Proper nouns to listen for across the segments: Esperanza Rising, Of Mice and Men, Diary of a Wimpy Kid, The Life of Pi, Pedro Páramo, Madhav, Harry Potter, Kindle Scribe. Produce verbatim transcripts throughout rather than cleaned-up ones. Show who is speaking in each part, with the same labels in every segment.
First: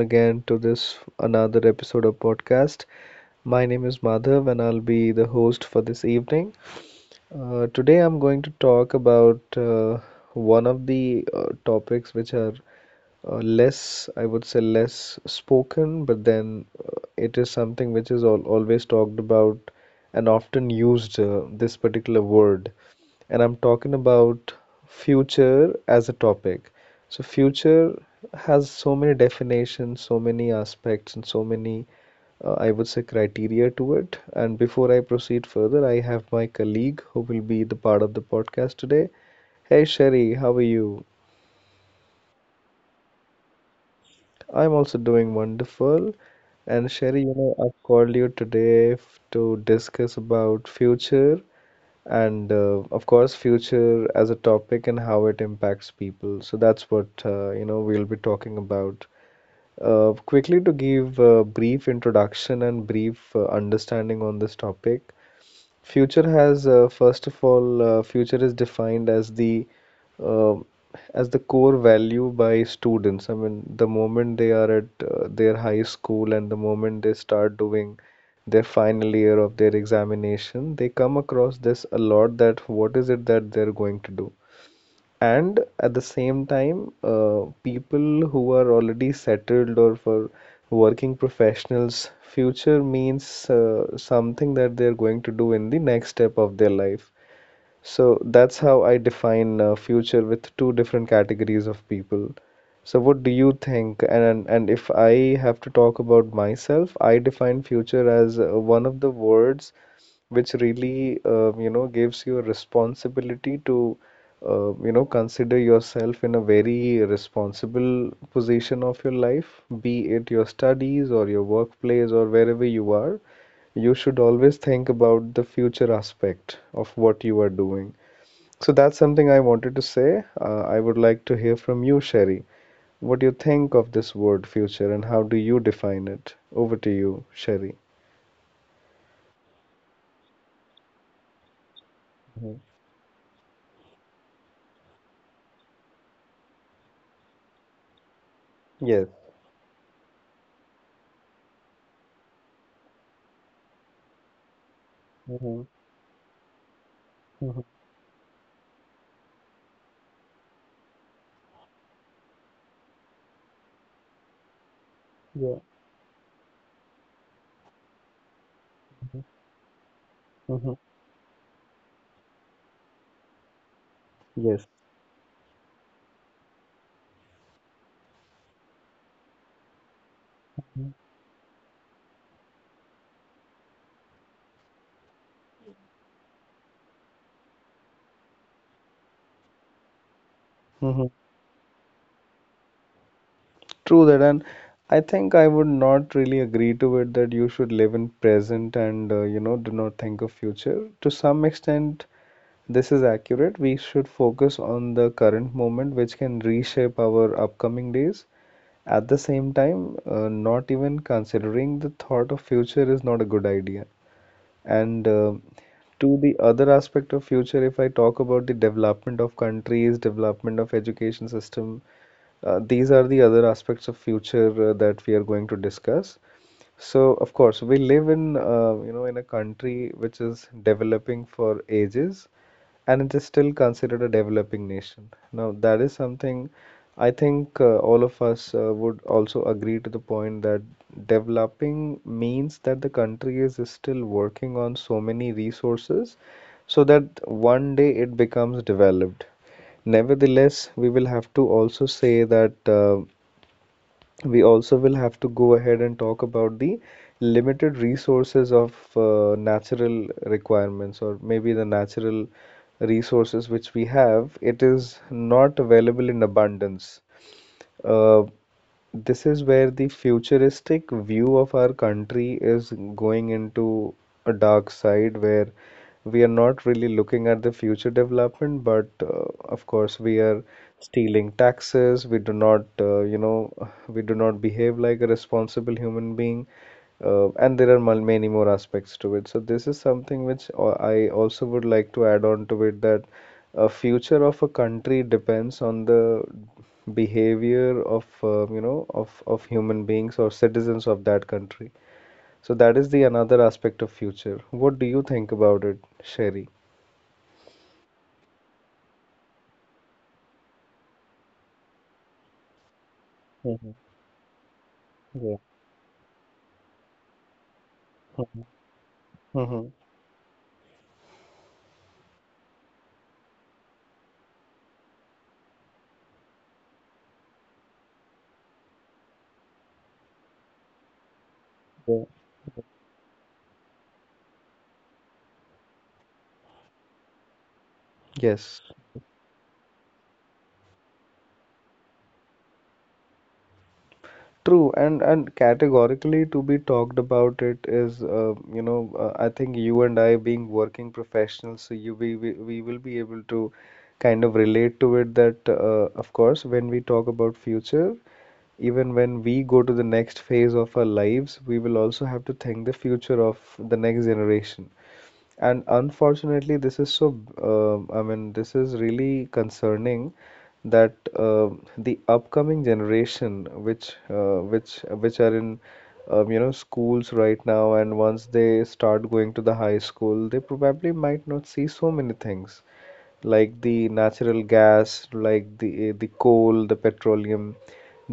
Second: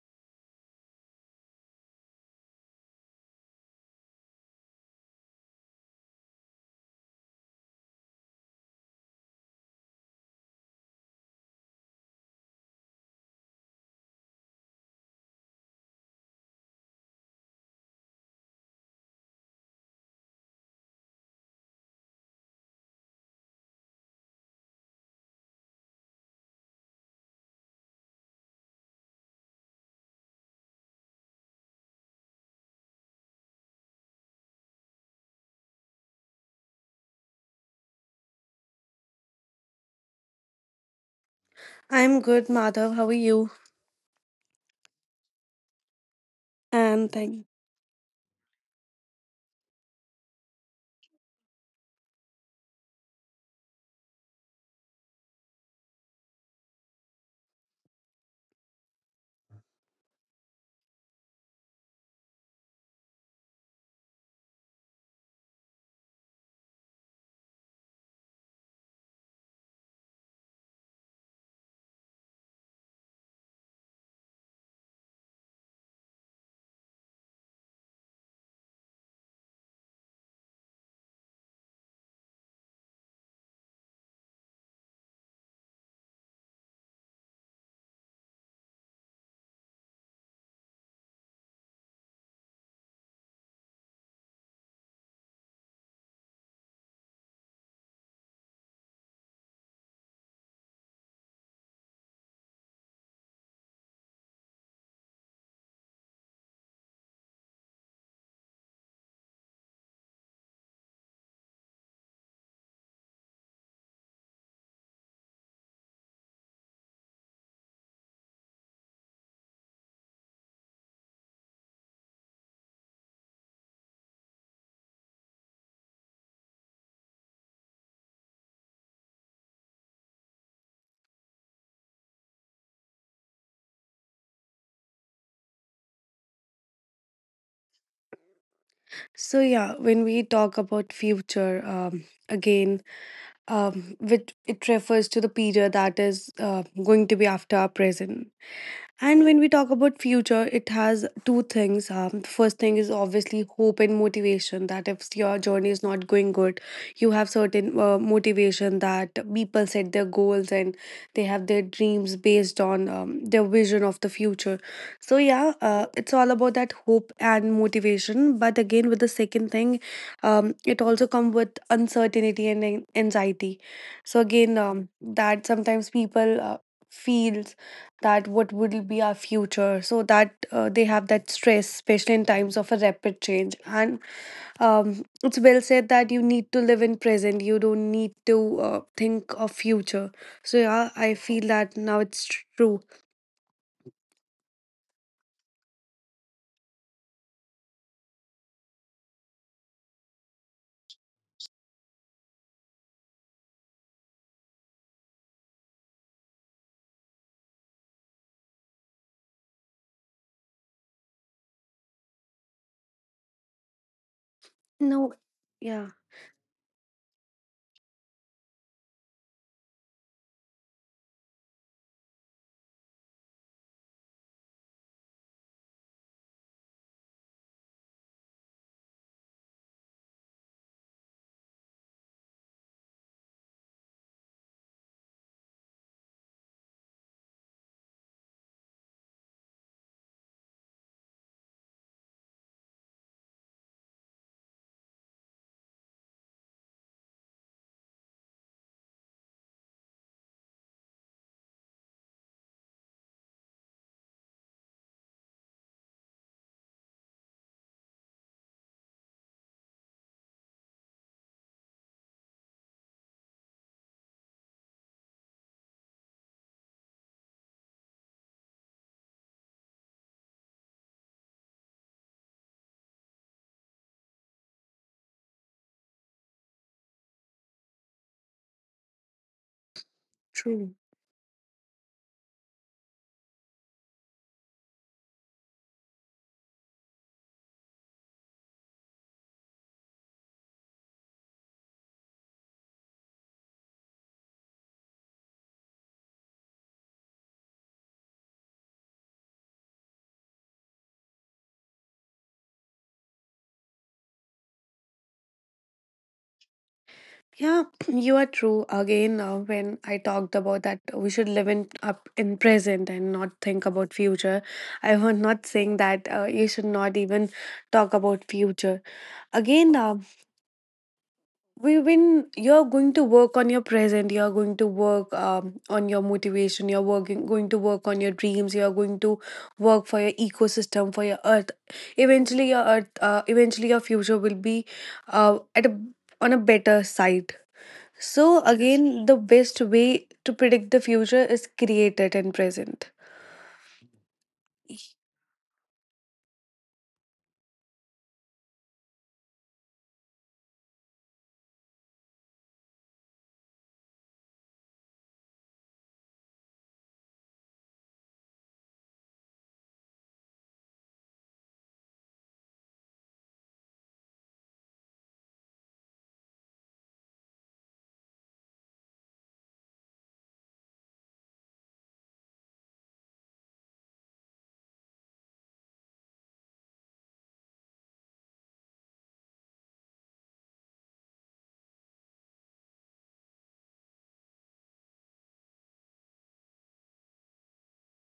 Speaker 1: again to this another episode of podcast. My name is Madhav and I'll be the host for this evening. Uh, today I'm going to talk about uh, one of the uh, topics which are uh, less, I would say, less spoken, but then uh, it is something which is al always talked about and often used, uh, this particular word. And I'm talking about future as a topic. So, future has so many definitions, so many aspects, and so many uh, I would say, criteria to it. And before I proceed further, I have my colleague who will be the part of the podcast today. Hey Sherry, how are you?
Speaker 2: I'm good, Madhav. How are you?
Speaker 1: I'm also doing wonderful. And
Speaker 2: And
Speaker 1: Sherry, you
Speaker 2: thank.
Speaker 1: know, I've called you today f- to discuss about future and uh, of course future as a topic and how it impacts people. So that's what uh, you know we'll be talking about. Uh, quickly to give a brief introduction and brief uh, understanding on this topic. Future has uh, first of all, uh, future is defined as the uh, as the core value by students. I mean, the moment they are at uh, their high school and the moment they start doing their final year of their examination, they come across this a lot that what is it that they're going to do? And at the same time, uh, people who are already settled or for working professionals, future means uh, something that they're going to do in the next step of their life. So that's how I define uh, future with two different categories of people. So what do you think? And and if I have to talk about myself, I define future as uh, one of the words which really uh, you know gives you a responsibility to uh, you know consider yourself in a very responsible position of your life, be it your studies or your workplace or wherever you are, you should always think about the future aspect of what you are doing. So that's something I wanted to say. Uh, I would like to hear from you, Sherry. What do you think of this word future and how do you define it? Over to you, Sherry.
Speaker 2: So yeah, when we talk about future, um,
Speaker 1: Mhm.
Speaker 2: again, um, which it refers to the period that is uh, going to be after our present.
Speaker 1: Yes.
Speaker 2: And when we talk about future, it has two things. Um, the first thing is obviously hope and motivation. That if your journey
Speaker 1: Mhm.
Speaker 2: is not going good, you have
Speaker 1: Mhm.
Speaker 2: certain uh, motivation that people set their goals and they have their dreams based on um, their vision of the future. So yeah,
Speaker 1: Yeah.
Speaker 2: uh, it's all about that hope and motivation. But again, with the
Speaker 1: Mhm.
Speaker 2: second thing, um,
Speaker 1: Mhm.
Speaker 2: it also comes with uncertainty and an- anxiety. So again,
Speaker 1: Yes.
Speaker 2: um, that sometimes people uh, feel that what will be our future, so that uh, they have that stress, especially in times of a rapid change. And um, it's well said that you need to live in present, you don't need to uh, think of future. So yeah,
Speaker 1: Mhm.
Speaker 2: I feel that now it's true.
Speaker 1: True that, and I think I would not really agree to it that you should live in present and uh, you know do not think of future. To some extent, this is accurate. We should focus on the current moment, which can reshape our upcoming days. At the same time, uh, not even considering the thought of future is not a good idea. And
Speaker 2: No.
Speaker 1: uh,
Speaker 2: Yeah.
Speaker 1: to the other aspect of future, if I talk about the development of countries, development of education system, uh, these are the other aspects of future uh, that we are going to discuss. So, of course, we live in uh, you know in a country which is developing for ages, and it is still considered a developing nation. Now, that is something I think uh, all of us uh, would also agree to the point that developing means that the country is still working on so many resources so that one day it becomes developed. Nevertheless, we will have to also say that uh, we also will have to go ahead and talk about the limited resources of uh, natural requirements or maybe the natural resources which we have. It is not available in abundance. Uh, this is where the futuristic view of our country is going into a dark side where we are not really looking at the future development, but uh, of course we are
Speaker 2: True.
Speaker 1: stealing taxes. We do not, uh, you know, we do not behave like a responsible human being, uh, and there are mul- many more aspects to it. So this is something which uh, I also would like to add on to it that a future of a country depends on the behavior of uh, you know of of human beings or citizens of that country. So that is the another aspect of future. What do you think about it, Sherry?
Speaker 2: Yeah. You are true again. Uh, when I talked about that we should live in up in present and not think
Speaker 1: Mhm.
Speaker 2: about future, I was
Speaker 1: Yeah.
Speaker 2: not saying that uh, you should not even talk about
Speaker 1: Mhm.
Speaker 2: future.
Speaker 1: Mm-hmm.
Speaker 2: Again, uh, we when you're going to work on your present, you're going to work um, on your motivation, you're working going to work on your dreams, you're going to work for your ecosystem, for your earth.
Speaker 1: Yeah.
Speaker 2: Eventually your earth, uh, eventually your future will be uh, at a, on a better side. So
Speaker 1: Yes.
Speaker 2: again, the best way to predict the future is create it in present.
Speaker 1: True, and and categorically to be talked about it is, uh, you know, uh, I think you and I being working professionals, so you we, we we will be able to kind of relate to it that, uh, of course, when we talk about future, even when we go to the next phase of our lives, we will also have to think the future of the next generation. And unfortunately, this is so, um, I mean, this is really concerning that um the upcoming generation, which uh, which which are in um, you know schools right now, and once they start going to the high school, they probably might not see so many things like the natural gas, like the the coal, the petroleum.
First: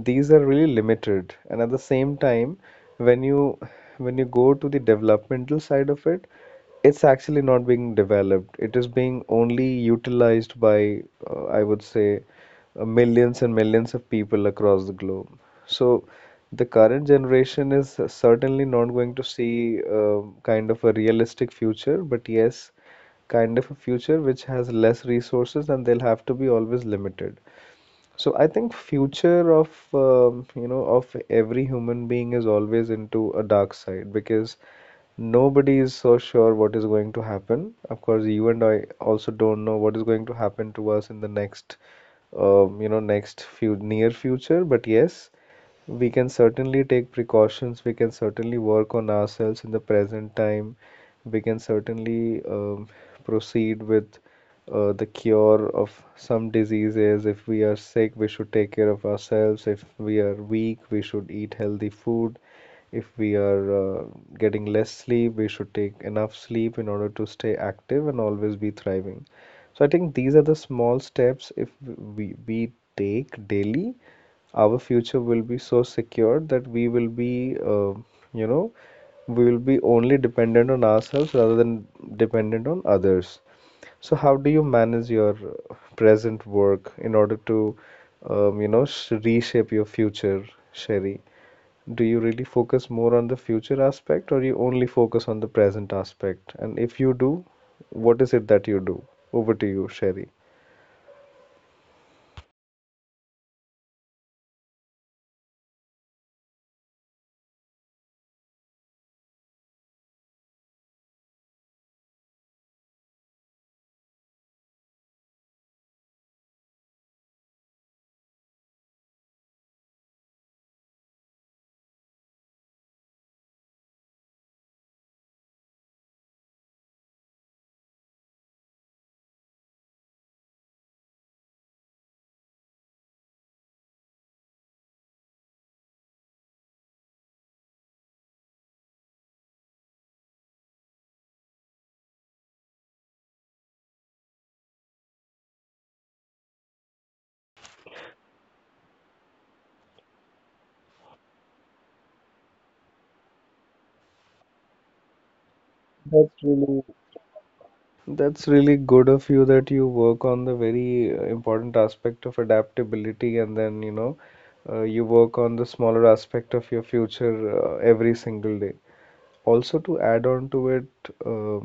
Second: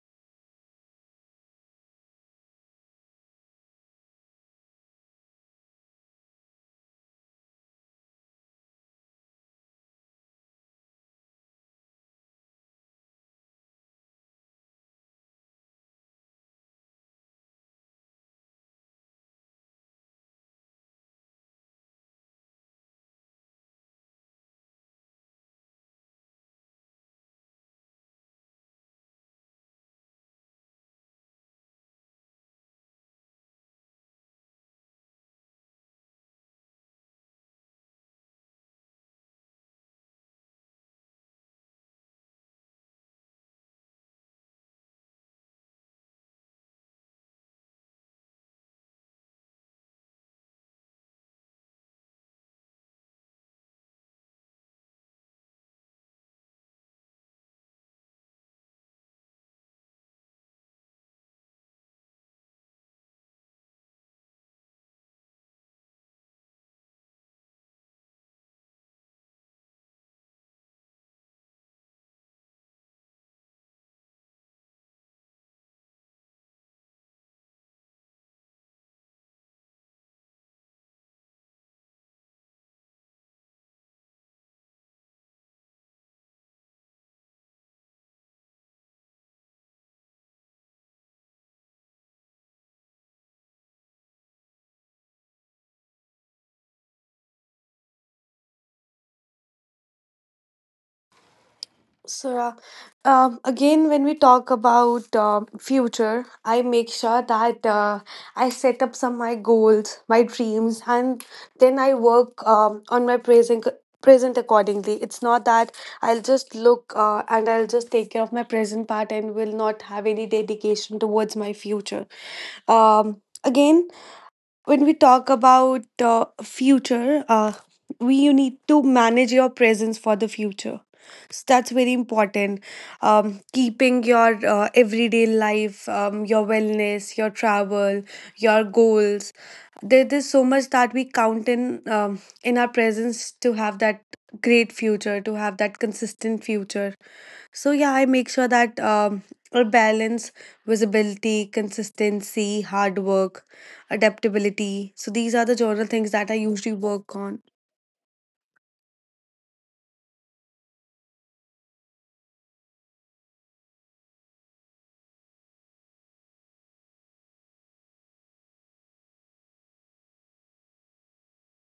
Speaker 1: These are really limited. And at the same time, when you when you go to the developmental side of it, it's actually not being developed. It is being only utilized by, uh, I would say, uh, millions and millions of people across the globe. So the current generation is certainly not going to see uh, kind of a realistic future, but yes, kind of a future which has less resources and they'll have to be always limited. So I think future of um, you know of every human being is always into a dark side because nobody is so sure what is going to happen. Of course, you and I also don't know what is going to happen to us in the next um, you know next few near future. But yes, we can certainly take precautions, we can certainly work on ourselves in the present time, we can certainly um, proceed with uh, the cure of some diseases. If we are sick, we should take care of ourselves. If we are weak, we should eat healthy food. If we are uh, getting less sleep, we should take enough sleep in order to stay active and always be thriving. So I think these are the small steps if we we take daily our future will be so secure that we will be, uh, you know, we will be only dependent on ourselves rather than dependent on others. So how do you manage your uh, present work in order to, um, you know, sh reshape your future, Sherry? Do you really focus more on the future aspect or you only focus on the present aspect? And if you do, what is it that you do? Over to you, Sherry.
Speaker 2: So, uh, um, again, when we talk about uh, future, I make sure that uh, I set up some my goals, my dreams, and then I work um, on my present present accordingly. It's not that I'll just look uh, and I'll just take care of my present part and will not have any dedication towards my future. Um, again, when we talk about uh, future, uh, we you need to manage your presence for the future. So that's very important. Um, keeping your uh, everyday life, um, your wellness, your travel, your goals, there is so much that we count in um, in our presence to have that great future, to have that consistent future. So yeah, I make sure that um, I balance visibility, consistency, hard work, adaptability. So these are the general things that I usually work on.
Speaker 1: That's really good of you that you work on the very uh, important aspect of adaptability and then, you know, uh, you work on the smaller aspect of your future uh, every single day. Also, to add on to it, uh,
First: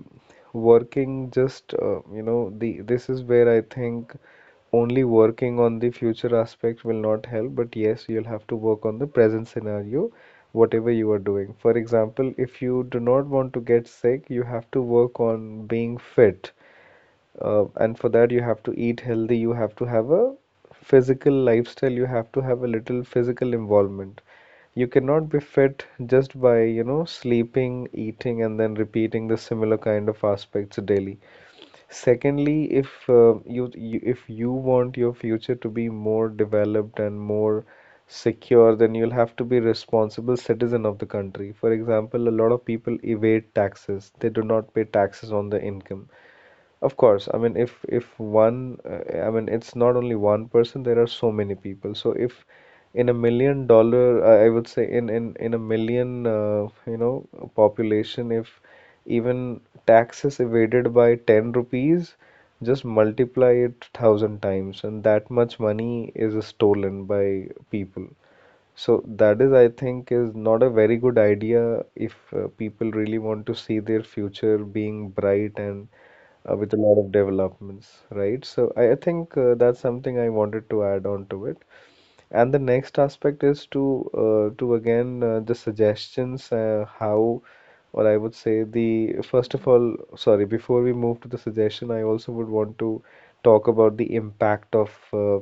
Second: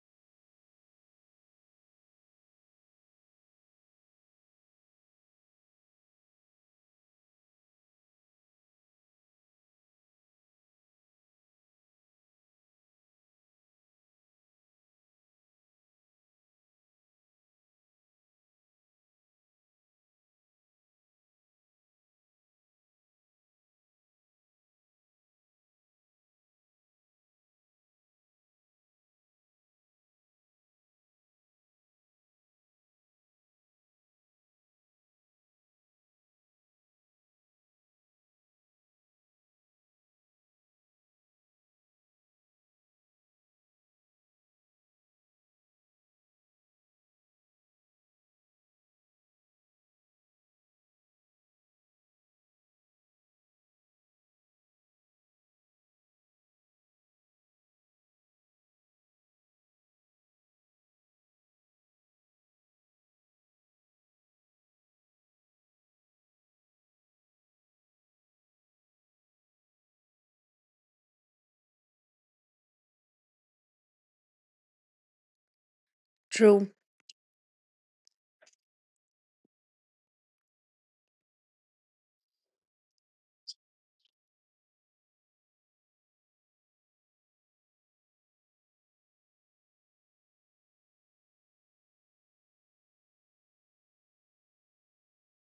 Speaker 1: working just, uh, you know, the this is where I think only working on the future aspect will not help, but yes, you'll have to work on the present scenario, whatever you are doing. For example, if you do not want to get sick, you have to work on being fit, uh, and for that, you have to eat healthy, you have to have a physical lifestyle, you have to have a little physical involvement. You cannot be fit just by, you know, sleeping, eating, and then repeating the similar kind of aspects daily. Secondly, if uh, you, you if you want your future to be more developed and more secure, then you'll have to be responsible citizen of the country. For example, a lot of people evade taxes. They do not pay taxes on the income. Of course, I mean, if if one, uh, I mean, it's not only one person. There are so many people. So if in a million dollar, I I would say in in in a million, uh, you know, population, if even taxes evaded by ten rupees, just multiply it thousand times, and that much money is stolen by people. So that is, I think, is not a very good idea if uh, people really want to see their future being bright and uh,
Speaker 2: True.
Speaker 1: with a lot of developments, right? So I, I think uh, that's something I wanted to add on to it. And the next aspect is to uh, to again uh, the suggestions, uh, how, or I would say the first of all, sorry, before we move to the suggestion, I also would want to talk about the impact of uh,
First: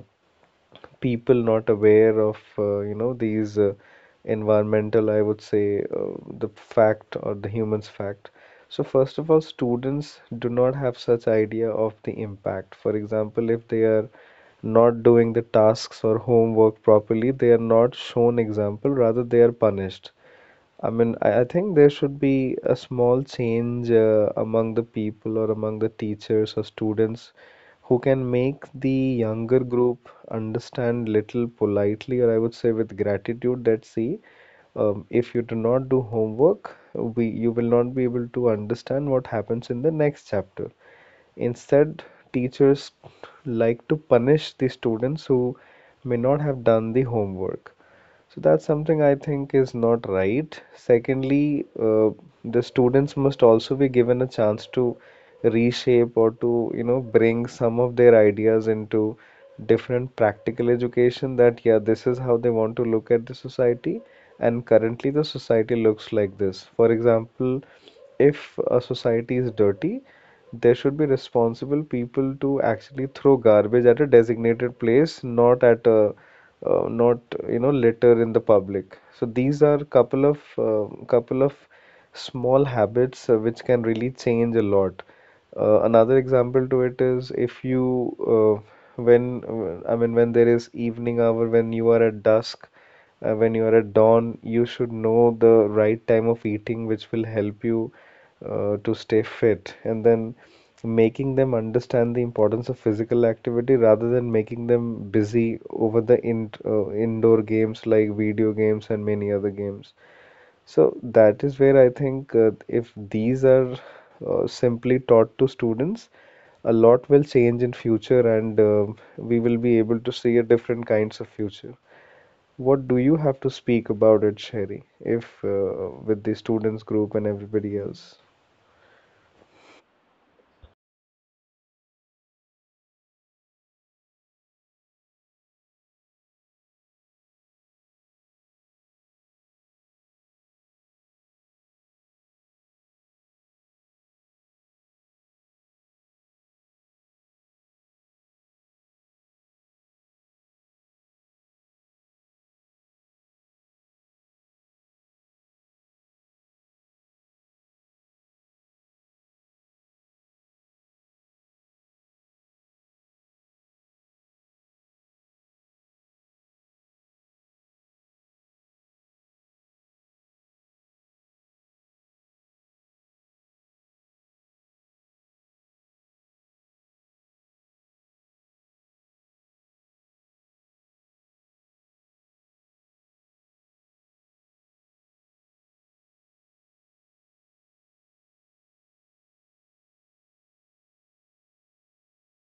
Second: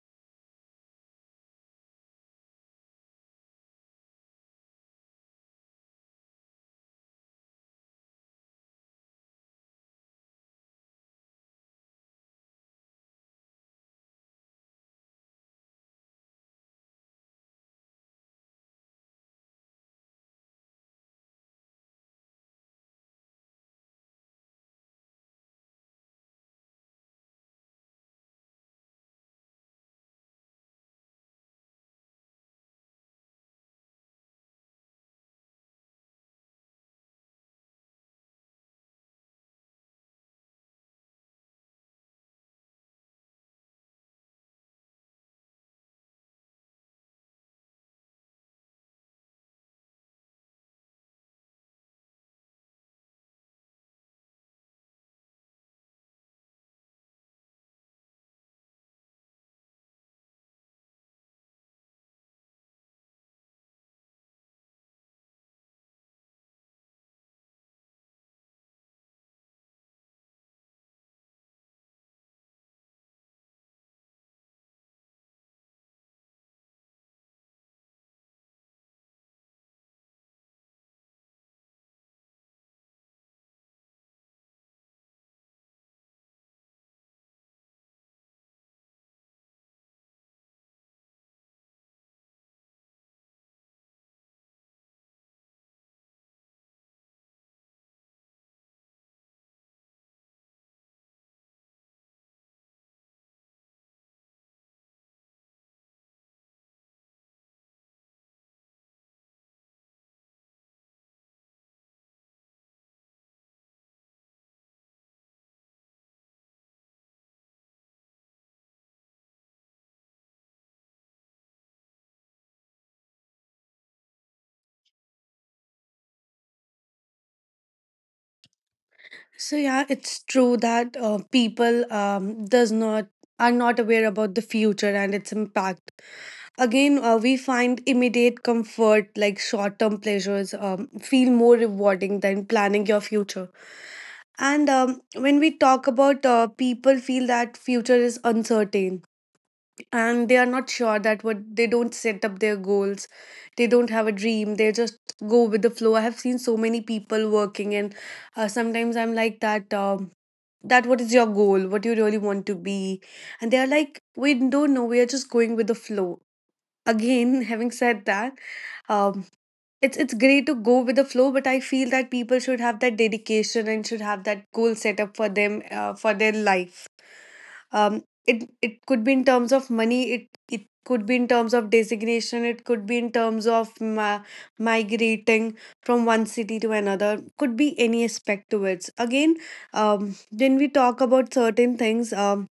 Speaker 1: people not aware of, uh, you know, these uh, environmental, I would say, uh, the fact or the humans fact. So first of all, students do not have such idea of the impact. For example, if they are not doing the tasks or homework properly, they are not shown example, rather they are punished. I mean, I, I think there should be a small change uh, among the people or among the teachers or students who can make the younger group understand little politely, or I would say with gratitude, that see, um, if you do not do homework, we you will not be able to understand what happens in the next chapter. Instead, teachers like to punish the students who may not have done the homework. So that's something I think is not right. Secondly, uh, the students must also be given a chance to reshape or to, you know, bring some of their ideas into different practical education that, yeah, this is how they want to look at the society, and currently the society looks like this. For example, if a society is dirty, there should be responsible people to actually throw garbage at a designated place, not at a uh, not you know, litter in the public. So these are couple of uh, couple of small habits uh, which can really change a lot. Uh, another example to it is if you uh, when uh, I mean, when there is evening hour, when you are at dusk. Uh, when you are at dawn, you should know the right time of eating, which will help you uh, to stay fit. And then making them understand the importance of physical activity rather than making them busy over the in uh, indoor games like video games and many other games. So that is where I think uh, if these are uh, simply taught to students, a lot will change in future, and uh, we will be able to see a different kinds of future. What do you have to speak about it, Sherry, if uh, with the students group and everybody else?
Speaker 2: So yeah, it's true that uh, people um, does not are not aware about the future and its impact. Again, uh, we find immediate comfort like short term pleasures, um, feel more rewarding than planning your future. And um, when we talk about uh, people feel that future is uncertain and they are not sure that what they don't set up their goals, they don't have a dream, they just go with the flow. I have seen so many people working, and uh, sometimes I'm like that, um, that what is your goal, what you really want to be. And they are like, we don't know, we are just going with the flow. Again, having said that, um, it's it's great to go with the flow, but I feel that people should have that dedication and should have that goal set up for them uh, for their life. Um, it it could be in terms of money, it it could be in terms of designation, it could be in terms of ma- migrating from one city to another, could be any aspect to it. Again, um, when we talk about certain things, um,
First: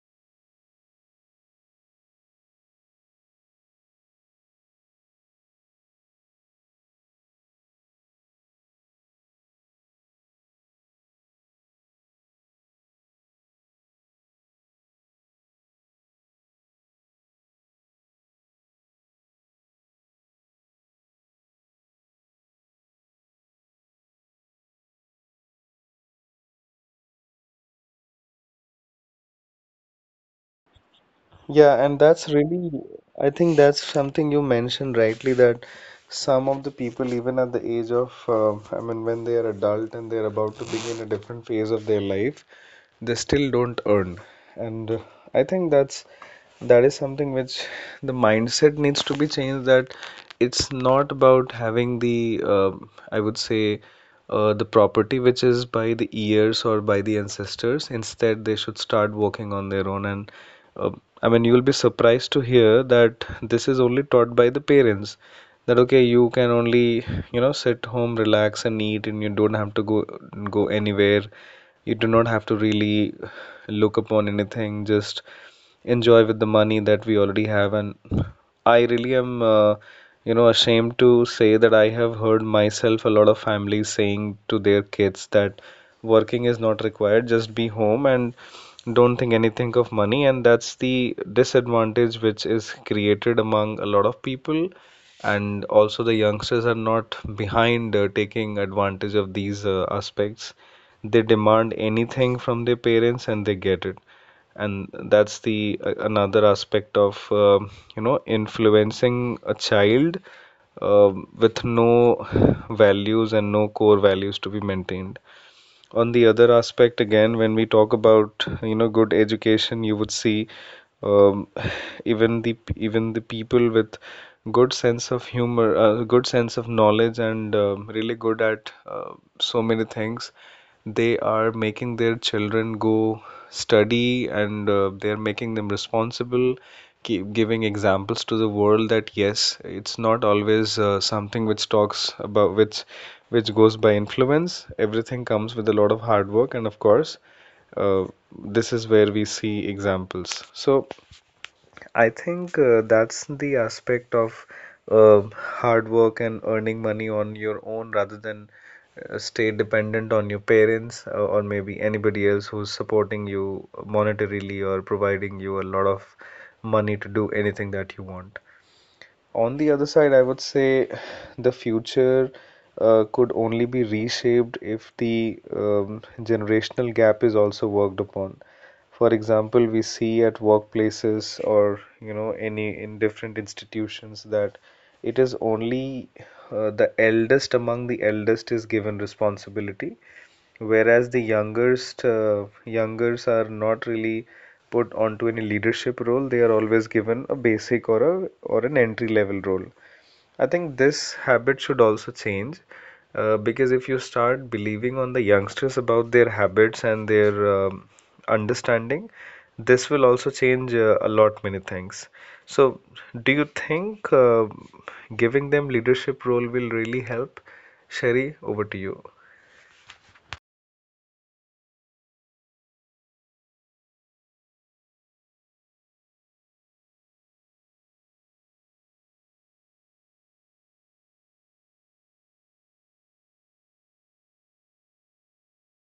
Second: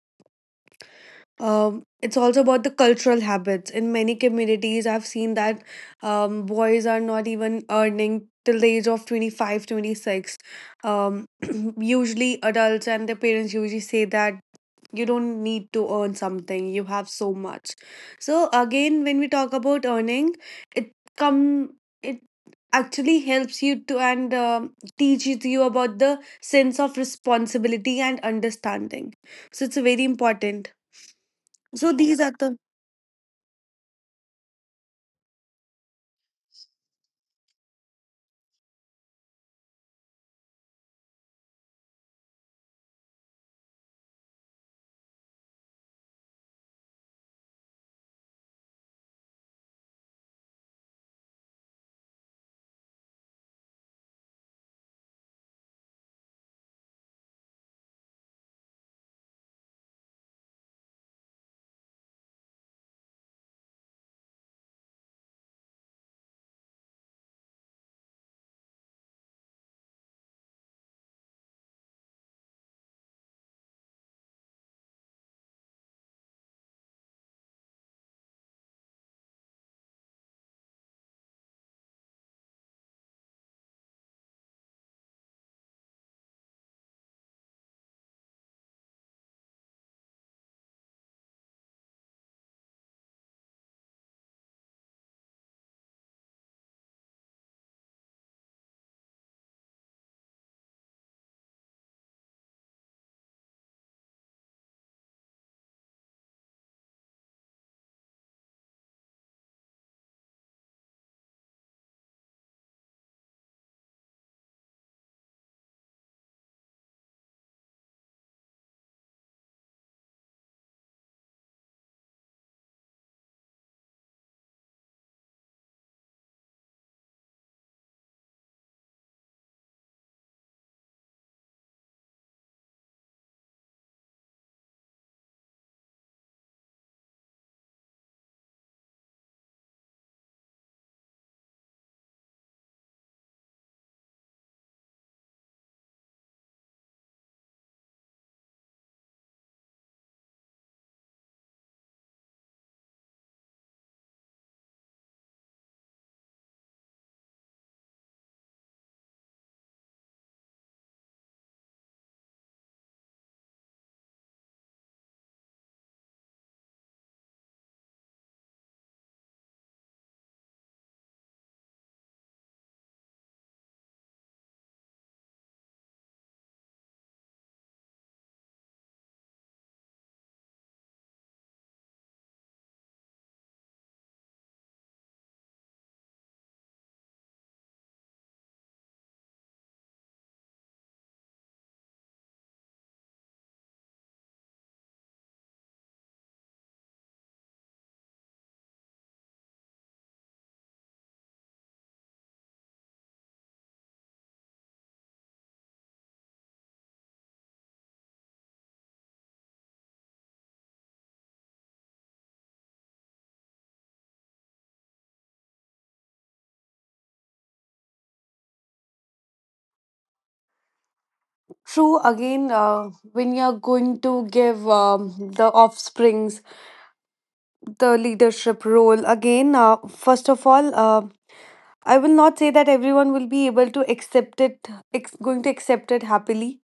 Speaker 2: um, it's also about the cultural habits. In many communities I've seen that um, boys are not even earning till the age of twenty five, twenty six. um, usually adults and their parents usually say that you don't need to earn something, you have so much. So again, when we talk about earning, it come it actually helps you to and um teaches you about the sense of responsibility and understanding. So it's very important.
Speaker 1: Yeah,
Speaker 2: So
Speaker 1: and
Speaker 2: these are
Speaker 1: that's
Speaker 2: the
Speaker 1: really, I think that's something you mentioned rightly, that some of the people, even at the age of, uh, I mean, when they are adult and they're about to begin a different phase of their life, they still don't earn. And uh, I think that's that is something which the mindset needs to be changed, that it's not about having the, um, I would say, uh, the property which is by the years or by the ancestors. Instead, they should start working on their own. And uh, I mean, you'll be surprised to hear that this is only taught by the parents, that okay, you can only, you know, sit home, relax and eat, and you don't have to go go anywhere. You do not have to really look upon anything, just enjoy with the money that we already have. And I really am, uh, you know, ashamed to say that I have heard myself a lot of families saying to their kids that working is not required, just be home and don't think anything of money. And that's the disadvantage which is created among a lot of people. And also the youngsters are not behind uh, taking advantage of these uh, aspects. They demand anything from their parents and they get it. And that's the uh, another aspect of, um, you know, influencing a child, um, with no values and no core values to be maintained. On the other aspect, again, when we talk about, you know, good education, you would see, um, even the even the people with good sense of humor, uh, good sense of knowledge, and um, really good at uh, so many things, they are making their children go study, and uh, they're making them responsible, keep giving examples to the world that yes, it's not always uh, something which talks about which which goes by influence. Everything comes with a lot of hard work, and of course, uh, this is where we see examples. So I think uh, that's the aspect of uh, hard work and earning money on your own, rather than uh, stay dependent on your parents, uh, or maybe anybody else who's supporting you monetarily or providing you a lot of money to do anything that you want. On the other side, I would say the future uh, could only be reshaped if the, um, generational gap is also worked upon. For example, we see at workplaces or, you know, any in different institutions, that it is only uh, the eldest among the eldest is given responsibility, whereas the youngest, uh, youngers are not really put onto any leadership role. They are always given a basic or a or an entry level role. I think this habit should also change, uh, because if you start believing on the youngsters about their habits and their, um, understanding, this will also change uh, a lot many things. So, do you think uh, giving them leadership role will really help? Sherry, over to you.
Speaker 2: true again. Uh, when you're going to give um, the offsprings the leadership role, again, uh, first of all, uh, I will not say that everyone will be able to accept it ex- going to accept it happily.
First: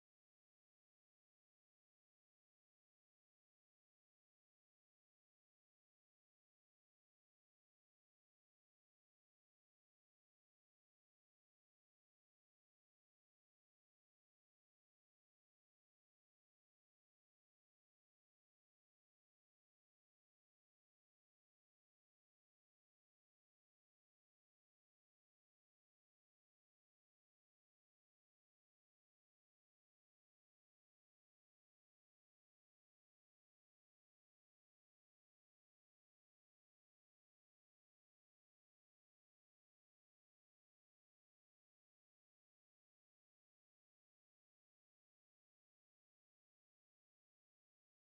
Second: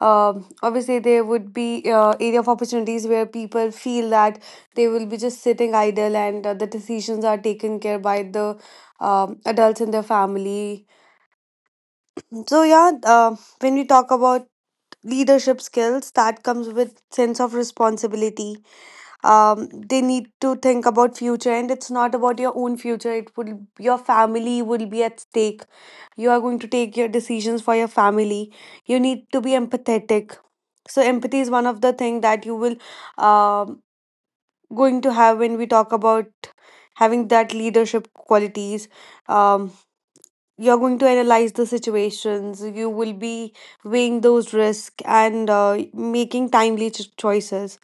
Speaker 2: Um, obviously there would be uh, area of opportunities where people feel that they will be just sitting idle and uh, the decisions are taken care by the um, adults in their family. So yeah, uh, when we talk about leadership skills, that comes with sense of responsibility. Um, they need to think about future, and it's not about your own future. It will your family will be at stake. You are going to take your decisions for your family. You need to be empathetic. So empathy is one of the thing that you will um going to have when we talk about having that leadership qualities. Um, you're going to analyze the situations, you will be weighing those risks and uh, making timely ch- choices.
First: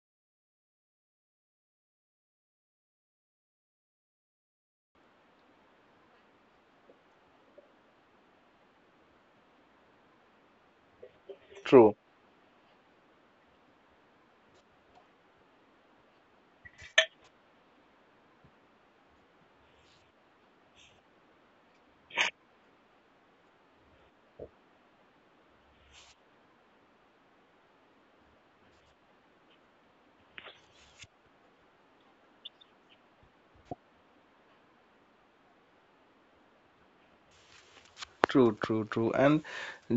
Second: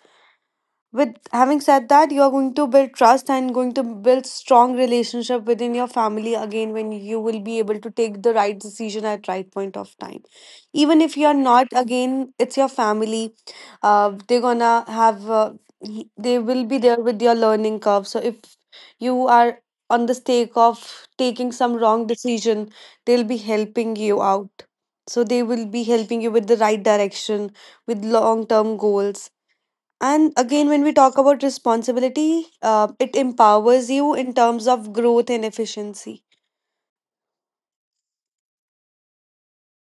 Speaker 2: With having said that, you're going to build trust and going to build strong relationship within your family. Again, when you will be able to take the right decision at right point of time, even if you're not,
Speaker 1: True.
Speaker 2: again it's your family, uh, they're gonna have uh, he- they will be there with your learning curve. So if you are on the stake of taking some wrong decision, they'll be helping you out. So they will be helping you with the right direction, with long term goals. And again, when we talk about responsibility, uh, it empowers you in terms of growth and efficiency.
Speaker 1: True, true, true. And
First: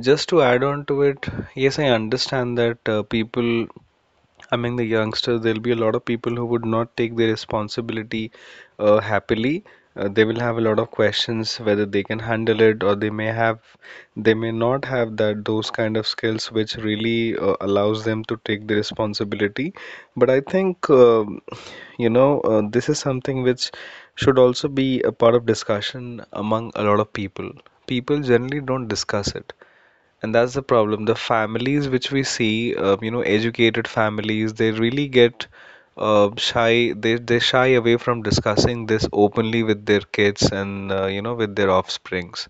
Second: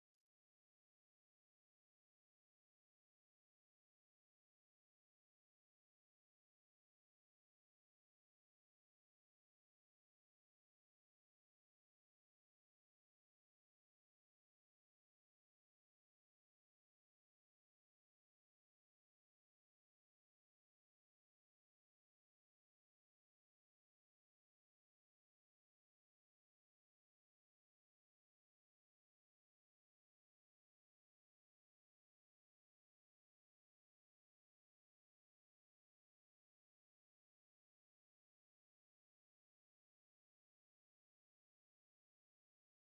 Speaker 1: just to add on to it, yes, I understand that uh, people among the youngsters, there'll be a lot of people who would not take the responsibility uh, happily. Uh, they will have a lot of questions whether they can handle it, or they may have they may not have that those kind of skills which really uh, allows them to take the responsibility. But I think, um, you know, uh, this is something which should also be a part of discussion among a lot of people. People generally don't discuss it, and that's the problem. The families which we see, uh, you know, educated families, they really get uh, shy. They they shy away from discussing this openly with their kids, and uh, you know, with their offsprings.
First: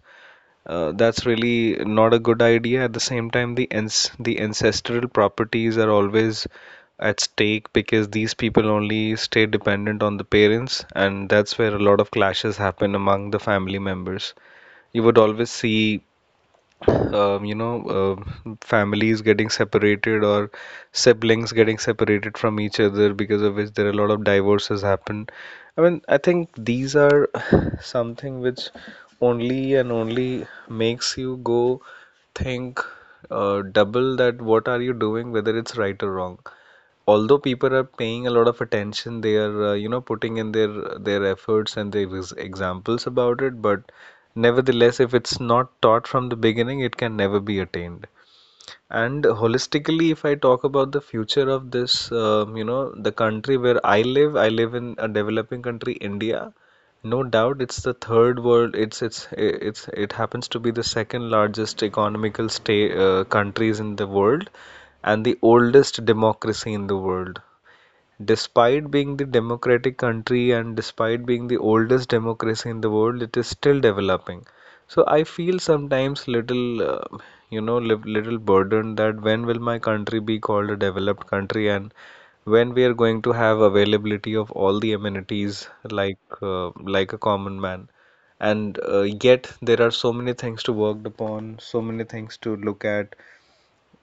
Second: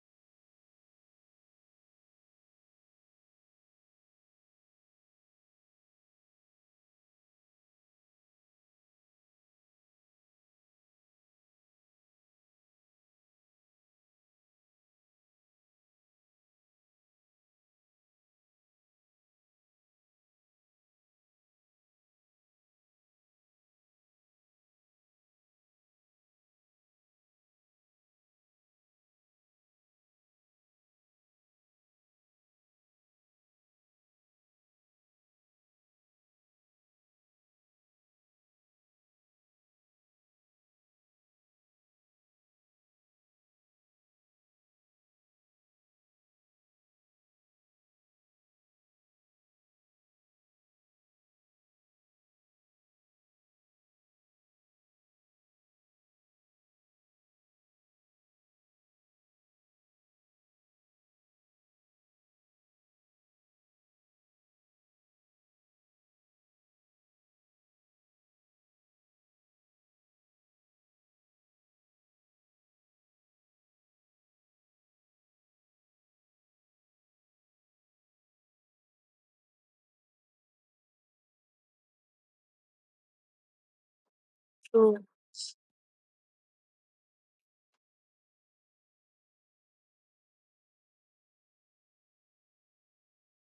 Speaker 1: Uh, that's really not a good idea. At the same time, the ans the ancestral properties are always at stake because these people only stay dependent on the parents, and that's where a lot of clashes happen among the family members. You would always see, um, you know, um, families getting separated, or siblings getting separated from each other, because of which there are a lot of divorces happen. I mean, I think these are something which only and only makes you go think uh, double, that what are you doing, whether it's right or wrong. Although people are paying a lot of attention, they are, uh, you know, putting in their their efforts and their ex- examples about it, but nevertheless, if it's not taught from the beginning, it can never be attained. And holistically, if I talk about the future of this, um, you know, the country where I live, I live in a developing country, India. No doubt, it's the third world. It's it's it's it happens to be the second largest economical state uh, countries in the world, and the oldest democracy in the world. Despite being the democratic country and despite being the oldest democracy in the world, it is still developing. So I feel sometimes little, uh, you know, li- little burdened, that when will my country be called a developed country, and when we are going to have availability of all the
Speaker 2: True.
Speaker 1: amenities like uh, like a common man. And uh, yet there are so many things to work upon, so many things to look at,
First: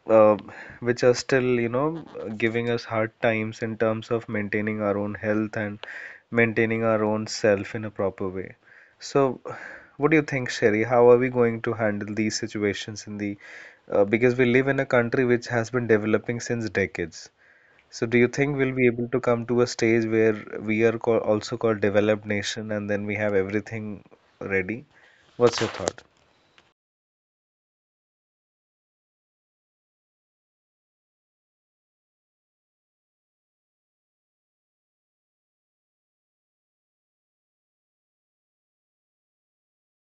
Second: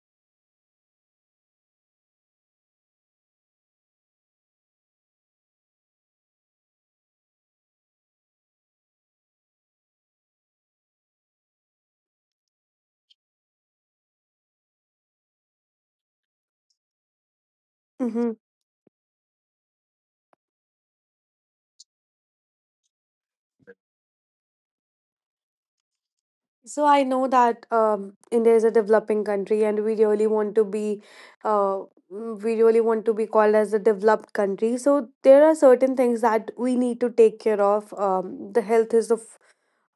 Speaker 1: uh, which are still, you know, giving us hard times in terms of maintaining our own health and maintaining our own self in a proper way. So, what do you think, Sherry? How are we going to handle these situations in the, uh, because we live in a country which has been developing since decades. So, do you
Speaker 2: Hmm.
Speaker 1: think we'll be able to come to a stage where we are call, also called developed nation, and then we have everything ready? What's your thought?
Speaker 2: So I know that um, India is a developing country, and we really want to be, uh, mm, we really want to be called as a developed country. So there are certain things that we need to take care of. Um, the health is the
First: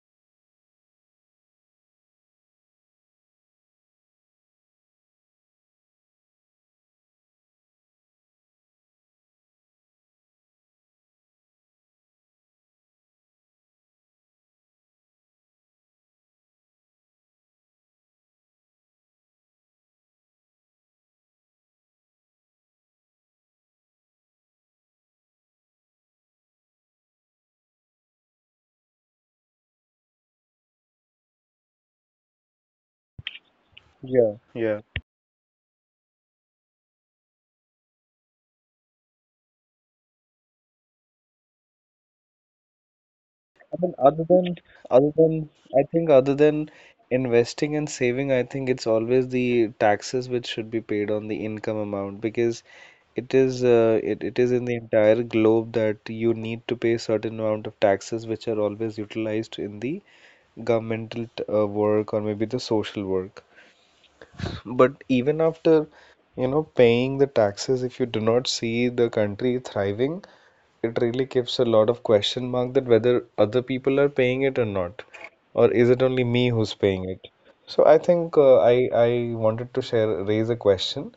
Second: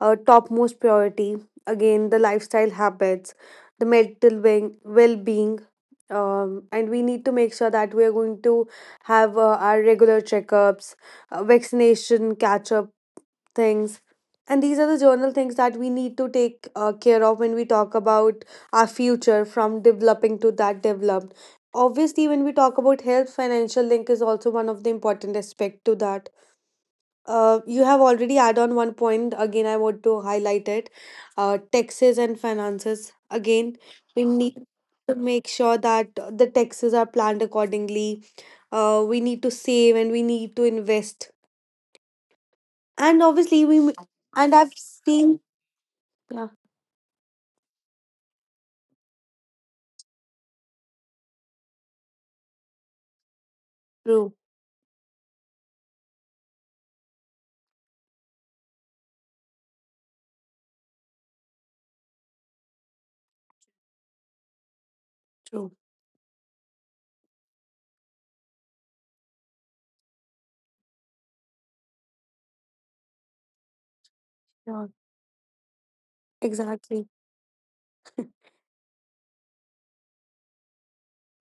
Speaker 2: uh, topmost priority. Again, the lifestyle habits, the mental well being. Um, and we need to make sure that we are going to have uh, our regular checkups, uh, vaccination catch up things. And these are the journal things that we need to take uh, care of when we talk about our future from developing to that developed. Obviously, when we talk about health, financial link is also one of the important aspect to that. Uh, you have already add on one point. Again, I want to highlight it. Uh, taxes and finances. Again, we
Speaker 1: Yeah,
Speaker 2: need
Speaker 1: yeah.
Speaker 2: to make sure that the taxes are planned accordingly. Uh, we need to save and we need to invest. And obviously,
Speaker 1: I
Speaker 2: we
Speaker 1: mean,
Speaker 2: m-
Speaker 1: other
Speaker 2: and
Speaker 1: than,
Speaker 2: I've
Speaker 1: other
Speaker 2: seen.
Speaker 1: than, I think other
Speaker 2: Yeah,
Speaker 1: than investing and saving, I think it's always the taxes which should be paid on the income amount, because it is, uh, it,
Speaker 2: true,
Speaker 1: it is in the entire globe, that you need to pay certain amount of taxes which are always utilized in the governmental t- uh, work, or maybe the social work. But even
Speaker 2: true.
Speaker 1: after, you know, paying the taxes, if you do not see the country thriving, it really gives a lot of question mark, that whether other people are paying it
Speaker 2: Yeah,
Speaker 1: or not, or is it only me who's
Speaker 2: exactly.
Speaker 1: paying it? So I think uh, I I wanted to share raise a question,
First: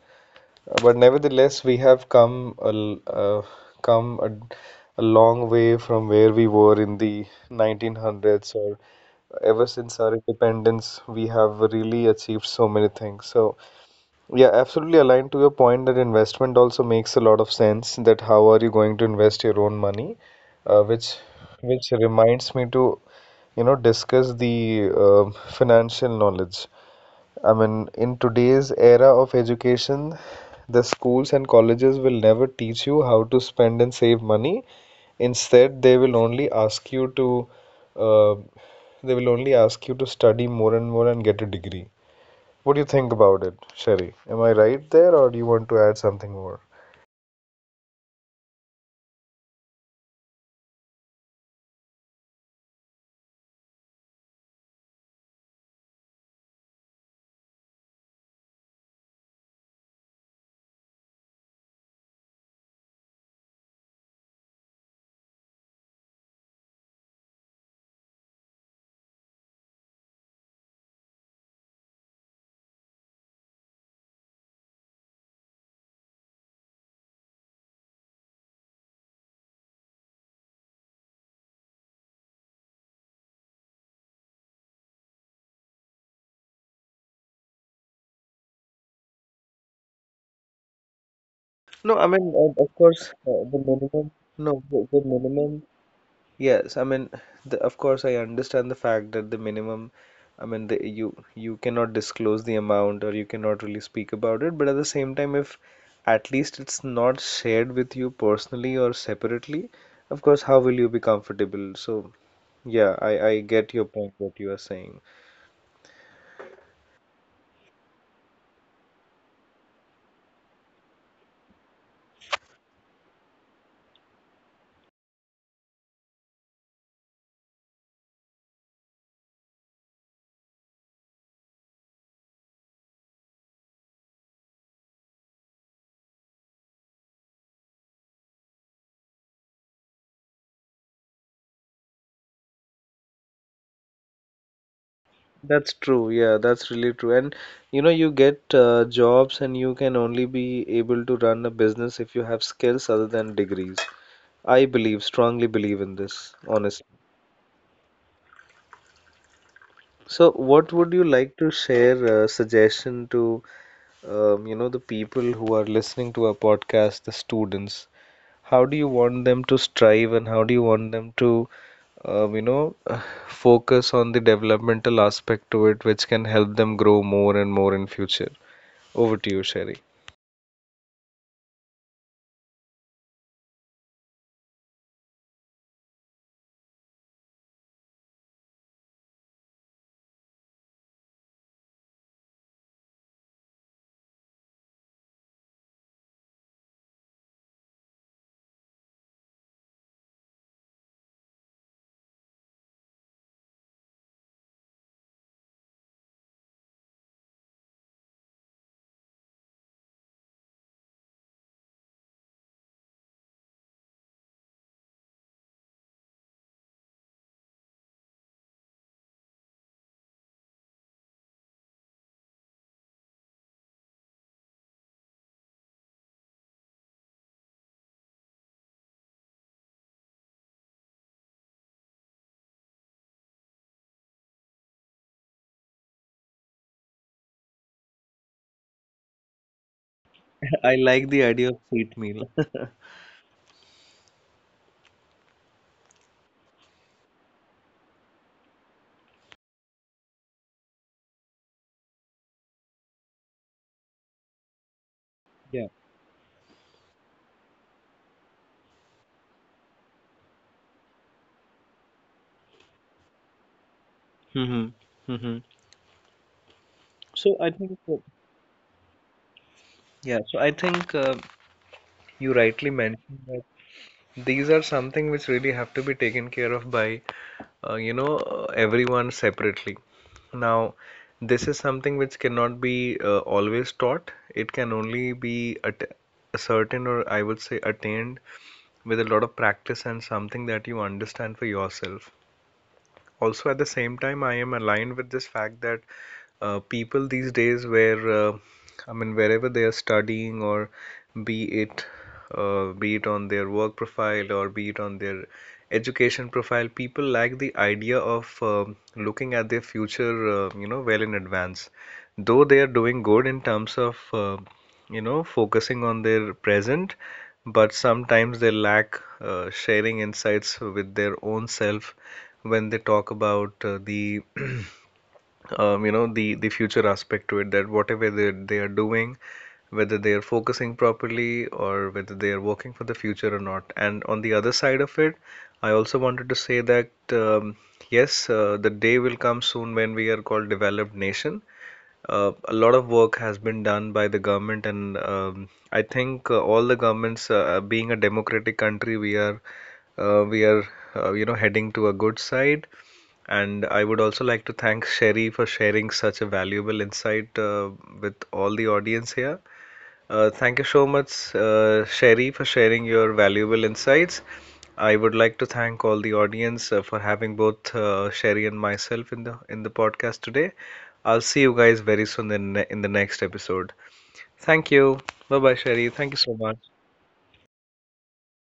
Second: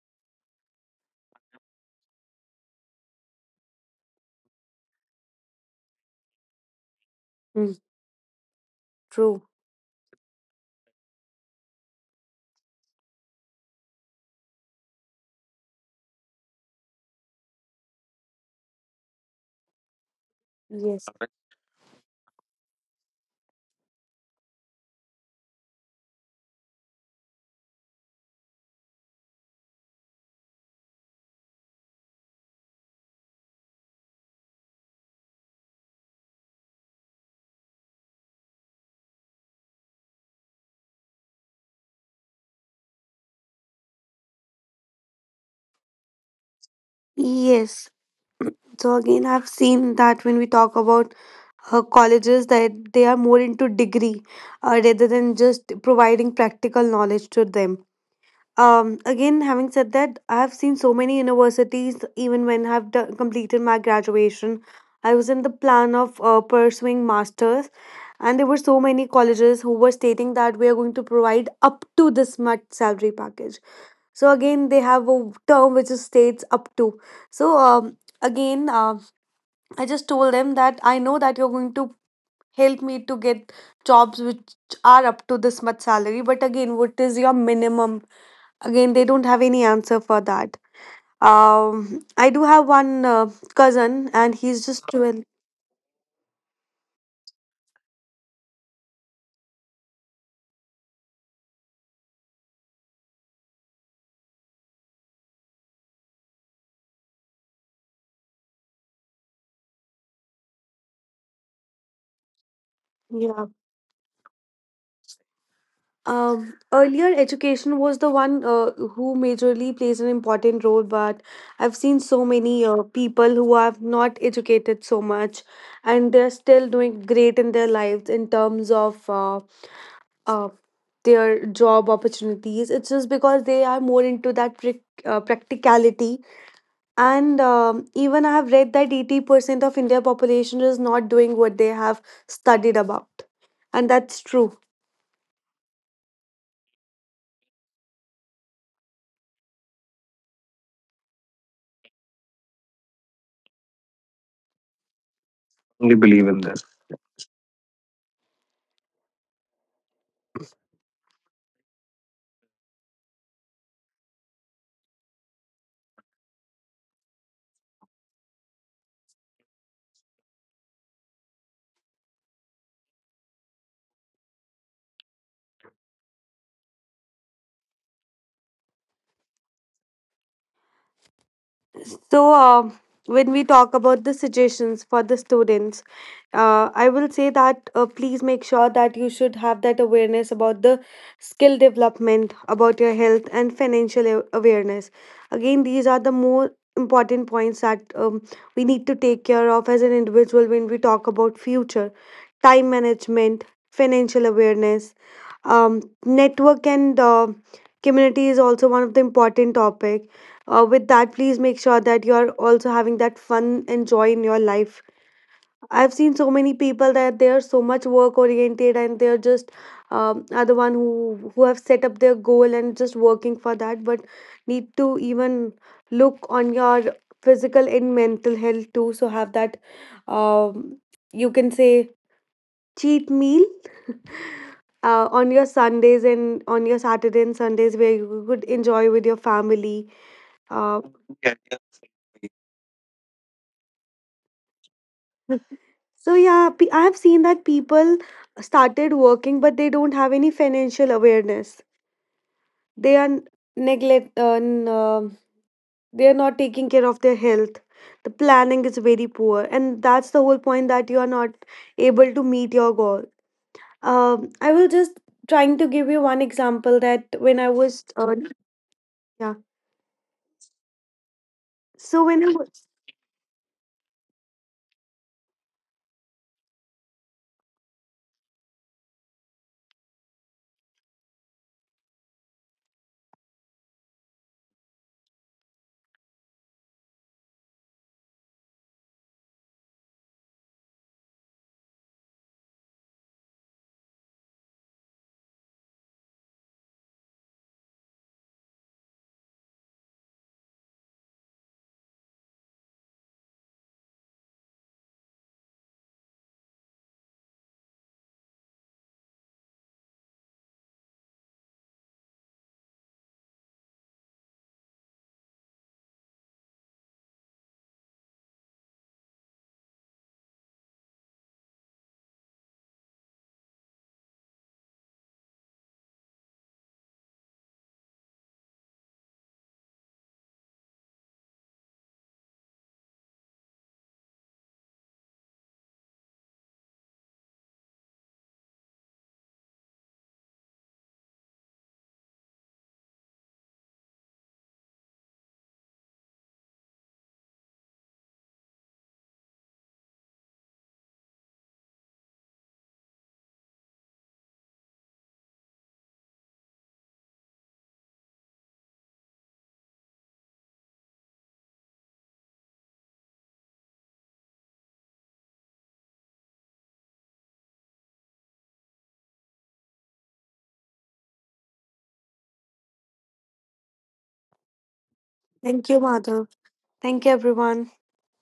Speaker 1: uh, but nevertheless, we have come a l- uh, come a, a long way from where we were in the
Speaker 2: Mm,
Speaker 1: nineteen hundreds, or
Speaker 2: true.
Speaker 1: ever since our independence, we have really achieved so many things. So yeah, absolutely aligned to your point that investment also makes a lot of sense, that how are you going to invest your own money, uh,
Speaker 2: Yes.
Speaker 1: which which reminds me to, you know, discuss the uh, financial knowledge. I mean, in today's era of education, the schools and colleges will never teach you how to spend and save money. Instead, they will only ask you to, uh, they will only ask you to study more and more and get a degree. What do you think about it, Sherry? Am I right there, or do you want to add something more?
Speaker 2: Yes. So again, I've seen that when we talk about uh, colleges, that they are more into degree uh, rather than just providing practical knowledge to them. Um, again, having said that, I have seen so many universities. Even when I have do- completed my graduation, I was in the plan of uh, pursuing masters, and there were so many colleges who were stating that we are going to provide up to this much salary package. So again, they have a term which is states up to. So um, again, uh, I just told them that I know that you're going to help me to get jobs which are up to this much salary, but again, what is your minimum? Again, they don't have any answer for that. um
Speaker 1: No,
Speaker 2: I
Speaker 1: I
Speaker 2: do
Speaker 1: mean,
Speaker 2: have
Speaker 1: uh,
Speaker 2: one
Speaker 1: of
Speaker 2: uh,
Speaker 1: course, uh, the
Speaker 2: cousin and
Speaker 1: minimum,
Speaker 2: he's just
Speaker 1: no, the,
Speaker 2: twelve.
Speaker 1: the minimum, yes, I mean, the, of course, I understand the fact that the minimum, I mean, the, you you cannot disclose the amount or you cannot really speak about it, but at the same time, if at least it's not shared with you personally or separately, of course, how will you be comfortable? So, yeah, I,
Speaker 2: Yeah.
Speaker 1: I get your point, what you are saying.
Speaker 2: Um, earlier, education was the one uh, who majorly plays an important role, but I've seen so many uh, people who are not educated so much, and they're still doing great in their lives in terms of uh, uh, their job opportunities. It's just because they are more into that prac- uh, practicality. And um, even I have read that eighty percent of India population is not doing what they have studied about. And that's true.
Speaker 1: That's true. Yeah, that's really true. And you know, you get uh, jobs and you can only be able to run a business if you have skills other than degrees. I believe, strongly believe in this, honestly. So, what would you like to share a suggestion to um, you know, the people who are listening to our podcast, the students? How do you want them to strive and how do you want them to um, you know, focus on the developmental aspect to it, which can help them grow more and more in future? Over to you, Sherry.
Speaker 2: So, uh, when we talk about the suggestions for the students, uh, I will say that uh, please make sure that you should have that awareness about the skill development, about your health, and financial a- awareness. Again, these are the more important points that um, we need to take care of as an individual. When we talk about future, time management, financial awareness, um, network and uh, community is also one of the important topics. Uh, with that, please make sure that you're also having that fun and joy in your life. I've seen so many people that they are so much work oriented, and they're just um, are the one who who have set up their goal and just working for that, but need to even look on your physical and mental health too. So have that um, you can say cheat meal uh, on your Sundays and on your Saturday and Sundays where you could enjoy with your family.
Speaker 1: I
Speaker 2: Uh,
Speaker 1: like the idea of sweet meal.
Speaker 2: So yeah, pe- I have seen that people started working, but they don't have any financial awareness. They are n- neglect. Uh, n- uh, they are
Speaker 1: Yeah.
Speaker 2: not taking care of their health. The planning is very poor, and that's the whole point that you are not able to meet your goal. Um, I will just trying to
Speaker 1: Mm-hmm.
Speaker 2: give you one
Speaker 1: Mm-hmm.
Speaker 2: example that when I was, uh,
Speaker 1: So I think, uh,
Speaker 2: yeah.
Speaker 1: yeah, so I
Speaker 2: So
Speaker 1: think
Speaker 2: when I
Speaker 1: uh,
Speaker 2: was,
Speaker 1: you rightly mentioned that these are something which really have to be taken care of by, uh, you know, uh, everyone separately. Now, this is something which cannot be uh, always taught. It can only be at certain or I would say attained with a lot of practice and something that you understand for yourself. Also at the same time, I am aligned with this fact that uh, people these days where uh, I mean wherever they are studying or be it uh, be it on their work profile or be it on their education profile, people like the idea of um looking at their future uh, you know, well in advance. Though they are doing good in terms of uh, you know, focusing on their present, but sometimes they lack uh, sharing insights with their own self when they talk about uh, the um, you know, the the future aspect to it, that whatever they they are doing, whether they are focusing properly or whether they are working for the future or not. And on the other side of it, I also wanted to say that um, yes, uh, the day will come soon when we are called developed nation. Uh, a lot of work has been done by the government, and um, I think uh, all the governments, uh, uh, being a democratic country, we are uh, we are uh, you know, heading to a good side. And I would also like to thank Sherry for sharing such a valuable insight uh, with all the audience here. Uh, thank you so much, uh, Sherry, for sharing your valuable insights. I would like to thank all the audience uh, for having both uh, Sherry and myself in the in the podcast today. I'll see you guys very soon in, in the next episode. Thank you. Bye bye, Sherry.
Speaker 2: thank you,
Speaker 1: Thank you so much.
Speaker 2: Madhav. Thank you, everyone.